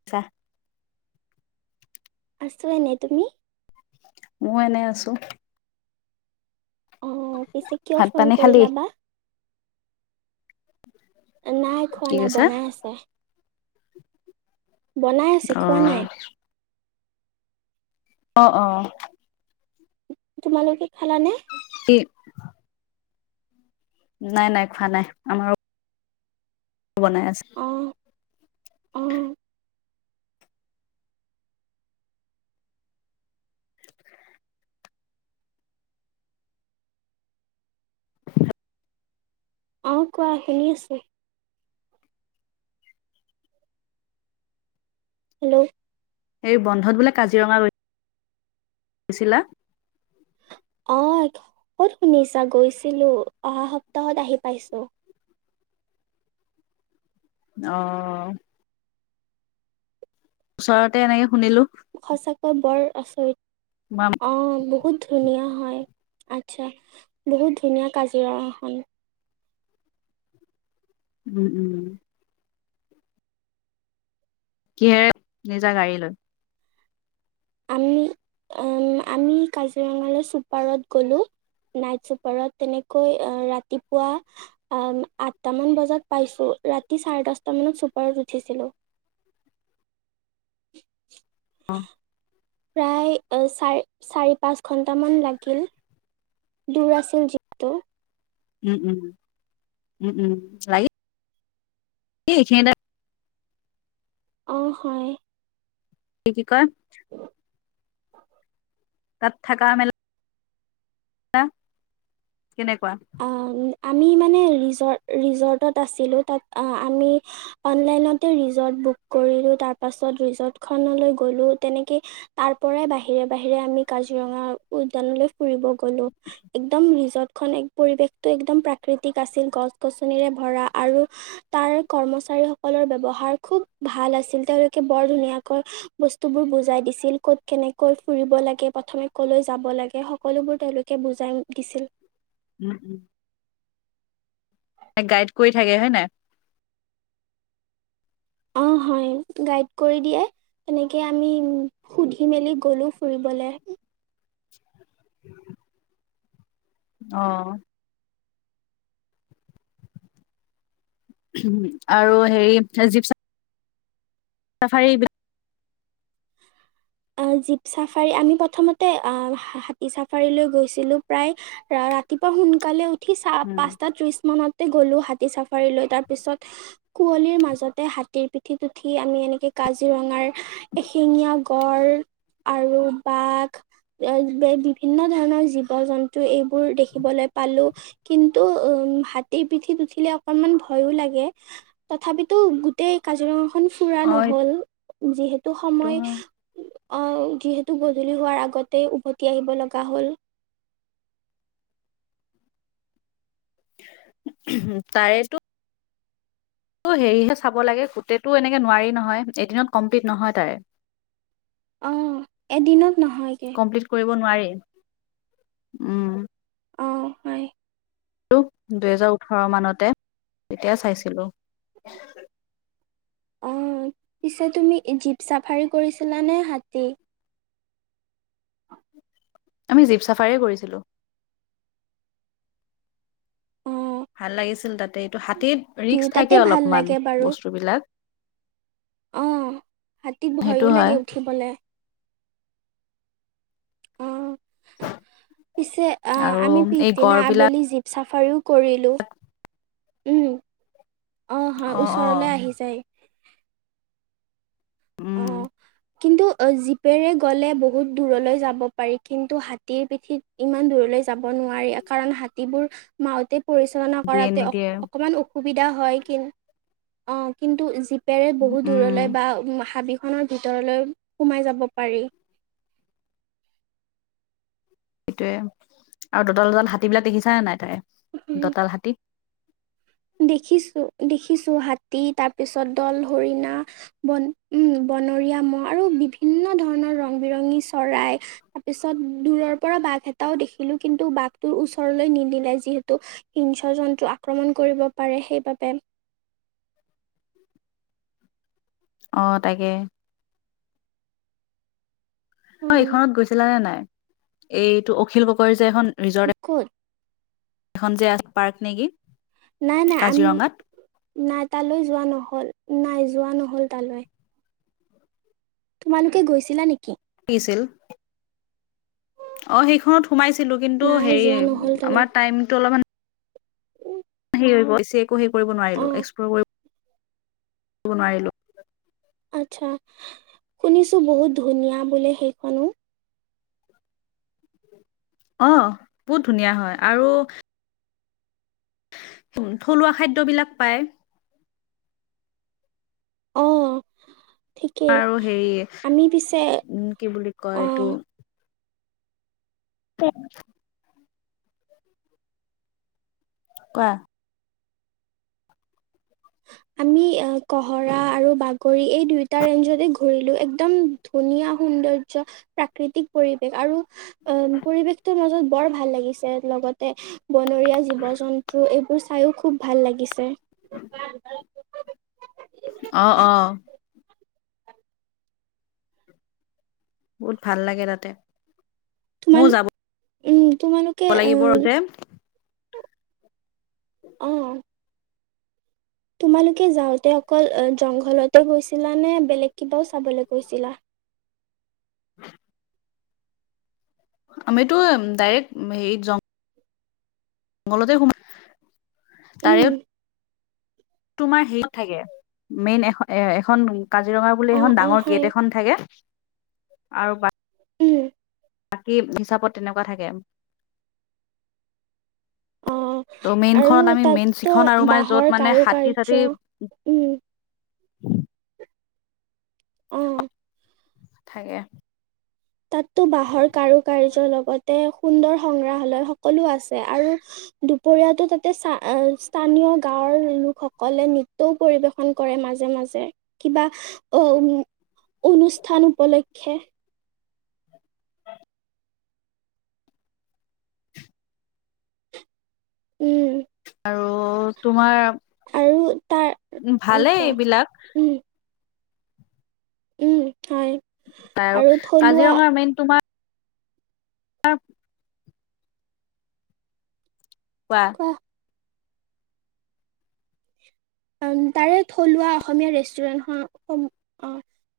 আচ্ছা', আছো এনে, তুমি? মইয়ো এনে আছো। অ', পিছে কিয় ভাত ফোন পানী খালি কৰিলা বা? নাই। খোৱা কি নাই। কৈছা বনাই আছে। বনাই আছে অ খোৱা নাই। অ', অ, তোমালোকে খালানে? [unintelligible] নাই। নাই। খোৱা নাই। আমাৰ বনাই আছে। অ অ অ', কোৱা শুনি আছো। হেল্ল', এই বন্ধত বোলে, কাজিৰঙা গছিলা? অ', ক'ত শুনিছা গৈছিলো। অহা সপ্তাহত আহি পাইছো। অ', ওচৰতে এনেকে শুনিলো। সঁচাকৈ বৰ আচৰিত মাম অ', বহুত ধুনীয়া হয়। আচ্ছা বহুত ধুনীয়া কাজিৰঙাখন। উম', উম, কিহেৰে নিজা গাড়ী লৈ আমি [unintelligible] আমি কাজিৰঙালৈ চুপাৰত গলো। নাইট চুপাৰত তেনেকৈ ৰাতিপুৱা অ', আঠটামান বজাত পাইছোঁ ৰাতি চাৰে দহটামানত ছুপাৰত উঠিছিলো। [inaudible] অ'। প্ৰায় চাৰ চাৰি পাঁচ ঘণ্টামান লাগিল। দূৰ আছিল যিহেতু। উম, উম, উম, উম, [unintelligible] সিহঁতে অ', হয়। কি কি কয়। তাত থকা মেলা কেনেকুৱা? আ আমি মানে ৰিজৰ্ট ৰিজৰ্টত আছিলো তাত আ আমি অনলাইনতে ৰিজৰ্ট বুক কৰিলো তাৰ পাছত ৰিজৰ্টখনলৈ গ'লো তেনেকে তাৰ পৰাই বাহিৰে বাহিৰে আমি কাজিৰঙা উদ্যানলৈ ফুৰিব গ'লো একদম ৰিজৰ্টখন এক পৰিৱেশটো একদম প্ৰাকৃতিক আছিল। গছ গছনিৰে ভৰা আৰু তাৰ কৰ্মচাৰীসকলৰ ব্যৱহাৰ খুব ভাল আছিল। তেওঁলোকে বৰ ধুনীয়াকৈ বস্তুবোৰ বুজাই কেনেকৈ ফুৰিব লাগে প্ৰথমে ক'লৈ যাব লাগে সকলোবোৰ তেওঁলোকে কে বুজাই দিছিল। উম, উম। গাইড কৰি থাকে হয় নে নাই? অ', হয় গাইড কৰি দিয়ে। এনেকে আমি উম সুধি মেলি গ'লো ফুৰিবলৈ। [inaudible] অ'। আৰু হেৰি জীপ চাফাৰি এইবিলাক অ', জীপ চাফাৰী আমি প্ৰথমতে অ' হাতী চাফাৰীলৈ গৈছিলোঁ প্ৰায় ৰা-ৰাতিপুৱা সোনকালে উঠি চা উম, পাঁচটা ত্ৰিশ মানত তে গ'লো হাতী চাফাৰীলৈ। তাৰপিছত কুঁৱলীৰ মাজতে হাতীৰ পিঠিত উঠি আমি এনেকে কাজিৰঙাৰ এশিঙীয়া গড় আৰু বাঘ এ বিভিন্ন ধৰণৰ জীৱ জন্তু এইবোৰ দেখিবলৈ পালোঁ। কিন্তু উম হাতীৰ পিঠিত উঠিলে অকনমান ভয়ো লাগে। তথাপিতো গোটেই কাজিৰঙাখন ফুৰা অ নহ'ল যিহেতু এইটো সময় হয় অ', যিহেতু গধূলি হোৱাৰ আগতে উভতি আহিব লগা হ'ল। তাৰেটো টো হেৰিহে চাব লাগে গোটেইটো এনেকে নোৱাৰি নহয় এদিনত কমপ্লিট নহয় তাৰে। অ', এদিনত নহয় কি কমপ্লিট কৰিবলৈ নোৱাৰি উম। অ', হয়। দুহেজাৰ ওঠৰ মানতে তেতিয়া চাইছিলোঁ। অ', পিছে তুমি জীপ চাফাৰী কৰিছিলানে হাতী? আমি জীপ চাফাৰীয়ে কৰিছিলোঁ। অ'। ভাল লাগিছিল তাতে এইটো হাতীত ৰিস্ক দুয়োটাতে থাকে ভাল অলপমান লাগে বাৰু বস্তুবিলাক। অ হাতীত সেইটো ভয়ো হয় লাগে উঠিবলে। অ পিছে আ আৰু আমি এই পিছদিনা গড় বিলাক আবেলি জিপ চাফাৰীও কৰিলো, উম। অ হয় ওচৰলে আহি যায়। অ উম। কিন্তু জীপেৰে গ'লে বহুত দূৰলছ যাব পাৰি। কিন্তু হাতীৰ পিঠিত ইমান দূৰলৈ যাব নোৱাৰি কাৰণ হাতীবোৰ মাউতে পৰিচালনা দিয়ে কৰাতে নিদিয়ে অকমান অসুবিধা হয় কিন অ কিন্তু জিপ পেৰে বহুত উম দূৰলৈ বা হাবিখনৰ ভিতৰলৈ সোমাই যাব পাৰি। সেইটোয়ে আৰু দঁতাল দঁতাল হাতীবিলাক দেখিছা নে নাই তাই, দঁতাল হাতী দেখিছো দেখিছো হাতী তা পিছত দল হৰিণা বন উম বনৰীয়া মহ আৰু বিভিন্ন ধৰণৰ ৰং বিৰঙী চৰাই তাৰপিছত দূৰৰ পৰা বাঘ এটাও দেখিলো কিন্তু বাঘটোৰ ওচৰলে নিনিলে যিহেতু হিংশ্ৰ জন্তু আক্ৰমণ কৰিব পাৰে সেইবাবে। অ তাকে। উম এইখনত গৈছিলা নে নাই এইটো অখিল গগৈ যে এখন ৰিজৰ্ট ক'ত এখন যে আ পাৰ্ক নে কি? নাই নাই আম নাই তালৈ যোৱা নহল নাই যোৱা নহল তালৈ। তোমালোকে গৈছিলা নেকি? কি ছিল অ সেইখনত সোমাইছিলো কিন্তু নাই হেৰি যোৱা নহল তালৈ আমাৰ টাইমটো অলপমান হেৰি হৈ গ বেছি একো সেই কৰিব অ নোৱাৰিলো এক্সপ্লৰ কৰিব নোৱাৰিলো। আত্চ্ছা শুনিছো বহুত ধুনীয়া বোলে সেইখনো? অ বহুত ধুনীয়া হয় আৰু থলুৱা খাদ্যবিলাক পায়। অ ঠিকেই আৰু হেৰি আমি পিছে উম কি বুলি কয় এইটো অ' তে কোৱা? আমি এ কহৰা আৰু বাগৰি এই দুইটা ৰেঞ্জতে ঘূৰিলো একদম ধুনীয়া সৌন্দৰ্য প্ৰাকৃতিক পৰিৱেশ আৰু আম পৰিৱেশটো মাজত বৰ ভাল লাগিছে লগতে বনৰীয়া জীৱ-জন্তু এইবোৰ চাইও খুব ভাল লাগিছে। [unintelligible] অ অ। বহুত ভাল লাগে তাতে। তোমাল ময়ো যাব উম তোমালোকে লাগিব অহ যে অ। তোমালোকে যাওঁতে অকল জংঘলতে গৈছিলা নে বেলেগ কিবাও চাবলৈ গৈছিলা? [inaudible] আমিতো ডাইৰেক্ট জং মগলতে সোমা উম তাৰে তোমাৰ হেৰিত থাকে মেইন এ এ এখন কাজিৰঙা বুলি অ' এখন অ' ডাঙৰ হয় গেট এখন থাকে আৰু বা উ। বাকী হিচাপত তেনেকুৱা থাকে অ' ত' মেইন আৰু খত আমি মেইন তাততো যিখন আৰু মানে য'ত বাঁহৰ মানে কাৰু হাতী চাতি কাৰ্য উম অ থাকে তাততো বাঁহৰ কাৰু কাৰ্য লগতে সুন্দৰ সংগ্ৰাহালয় সকলো আছে আৰু দুপৰিয়াটো তাতে স্থানীয় গাঁৱৰ লোকসকলে নিত্য পৰিবেশন কৰে মাজে মাজে কিবা অ [unintelligible] অনুষ্ঠান উপলক্ষে উম আৰু তোমাৰ আৰু তাৰ অ ভালে কোৱা এইবিলাক উম উম হয় আৰু কাজিৰঙা মেইন তোমাৰ [unintelligible] কোৱা অ তাৰে থলুৱা অসমীয়া ৰেষ্টুৰেণ্ট খন অ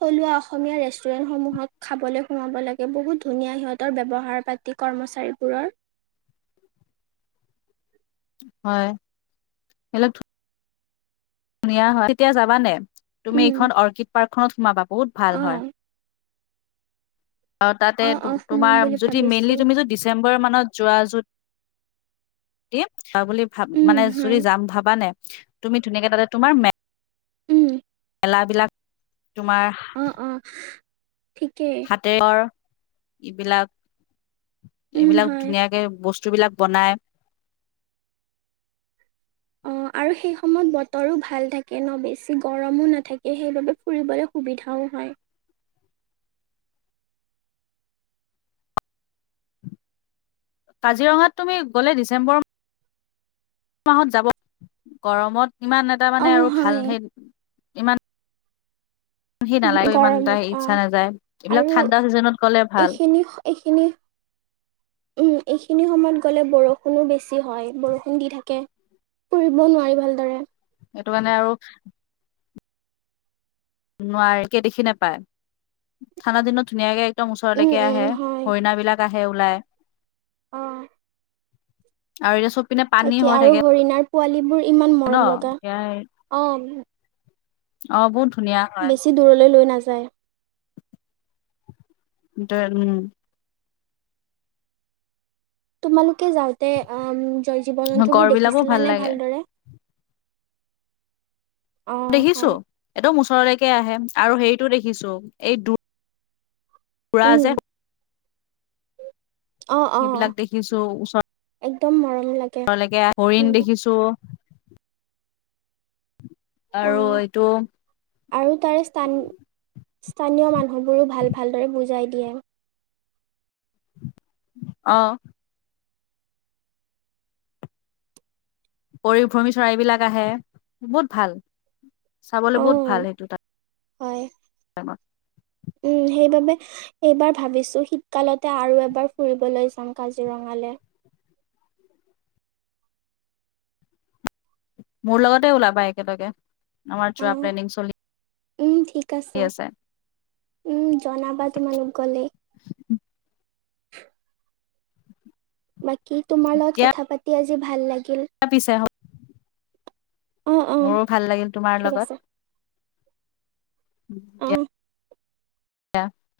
থলুৱা অসমীয়া ৰেষ্টুৰেন্ট সমূহক খাবলৈ সোমাব লাগে বহুত ধুনীয়া সিহঁতৰ ব্যয়ৱহাৰ পাতি কৰ্মচাৰীবোৰৰ হয় সেইবিলাক ধুনীয়া হয় তেতিয়া যাবা নে তুমি উম এইখন অৰ্কিড পাৰ্কখননত সোমাবা বহুত ভাল অ হয় অ তাতে অ সোমাম তোমাৰ বুলি যদি ভাবিছো মেইলি তুমি যদি দি ডিচেম্বৰ মানত যোৱা যুত দিম যাৱা বুলি ভা উম মানে যদি হয় যাম ভাবা নে তুমি ধুনীয়াকে তাতে তোমাৰ মে উম লাহ বিলাক তোমাৰ উম উম ঠিকে দেশৰ এইবিলাক উম এইবিলাক হয় ধুনীয়াকে বস্তু বিলাক বনায় অ আৰু সেই সময়ত বতৰো ভাল থাকে ন বেছি গৰমো নাথাকে সেইবাবে ফুৰিবলৈ সুবিধাও হয় কাজিৰঙাত তুমি গ'লে ডিচেম্বৰ মাহত যাব গৰমত ইমান এটা অ মানে আৰু হয় ভাল হে সি নালাগে ইমান এটা গৰমত অ ইচ্ছা নাযায় এইবিলাক আৰু ঠাণ্ডা চিজনত গলে ভাল এইখিনি এইখিনি [inaudible] উম এইখিনি সময়ত গ'লে বৰষুণো বেছি হয় বৰষুণ দি থাকে ফুৰিব নোৱাৰি ভালদৰে সেইটো কাৰণে আৰু নোৱাৰি একে দেখি নেপায় ঠাণ্ডা দিনত ধুনীয়াকে একদম উম, ওচৰলৈকে উম, আহে হয়। হৰিণা বিলাক আহে ওলাই অ আৰু এতিয়া চবপিনে পানী তাকে হৈ আৰু থাকে হৰিণাৰ পোৱালীবোৰ ইমান ন মৰম লগা এতিয়া অঁ অ বহুত ধুনীয়া হয় বেছি দূৰলৈ লৈ নাযায় তই উম তোমালোকে যাওঁতে জীৱ জন্তু গড় বোৰ বিলাকো ভাল দেখিছিলানে লাগে ভালদৰে অ' দেখিছো হয়। একদম ওচৰলৈকে আহে আৰু হেৰিটো দেখিছো এইটো পুৰা উম, যে অ অ অ সেইবিলাক দেখিছো একদম মৰম লাগে ঘৰলেকে হৰিণ উম, দেখিছো আৰু অ' এইটো আৰু তাৰে স্থান স্থানীয় মানুহবোৰো ভাল ভালদৰে বুজাই দিয়ে অ পৰিভ্ৰমী চৰাইবিলাক আহে বহুত ভাল চাবলে বহুত ভাল অ' সেইটো তাত হয়। উম সেইবাবে এইবাৰ ভাবিছো শীতকালতে আৰু এবাৰ ফুৰিবলৈ যাম কাজিৰঙালে মোৰ লগতে ওলাবা একেলগে আমাৰ যোৱা অ', প্লেনিং চলি উম ঠিক আছে উম জনাবা তোমালোক গলে বাকী তোমাৰ লগত কথা পাতি আজি ভাল লাগিল ভাবিছে অ অ', অ', মোৰো ভাল লাগিল তোমাৰ ঠিক আছে। লগত। অ দিয়া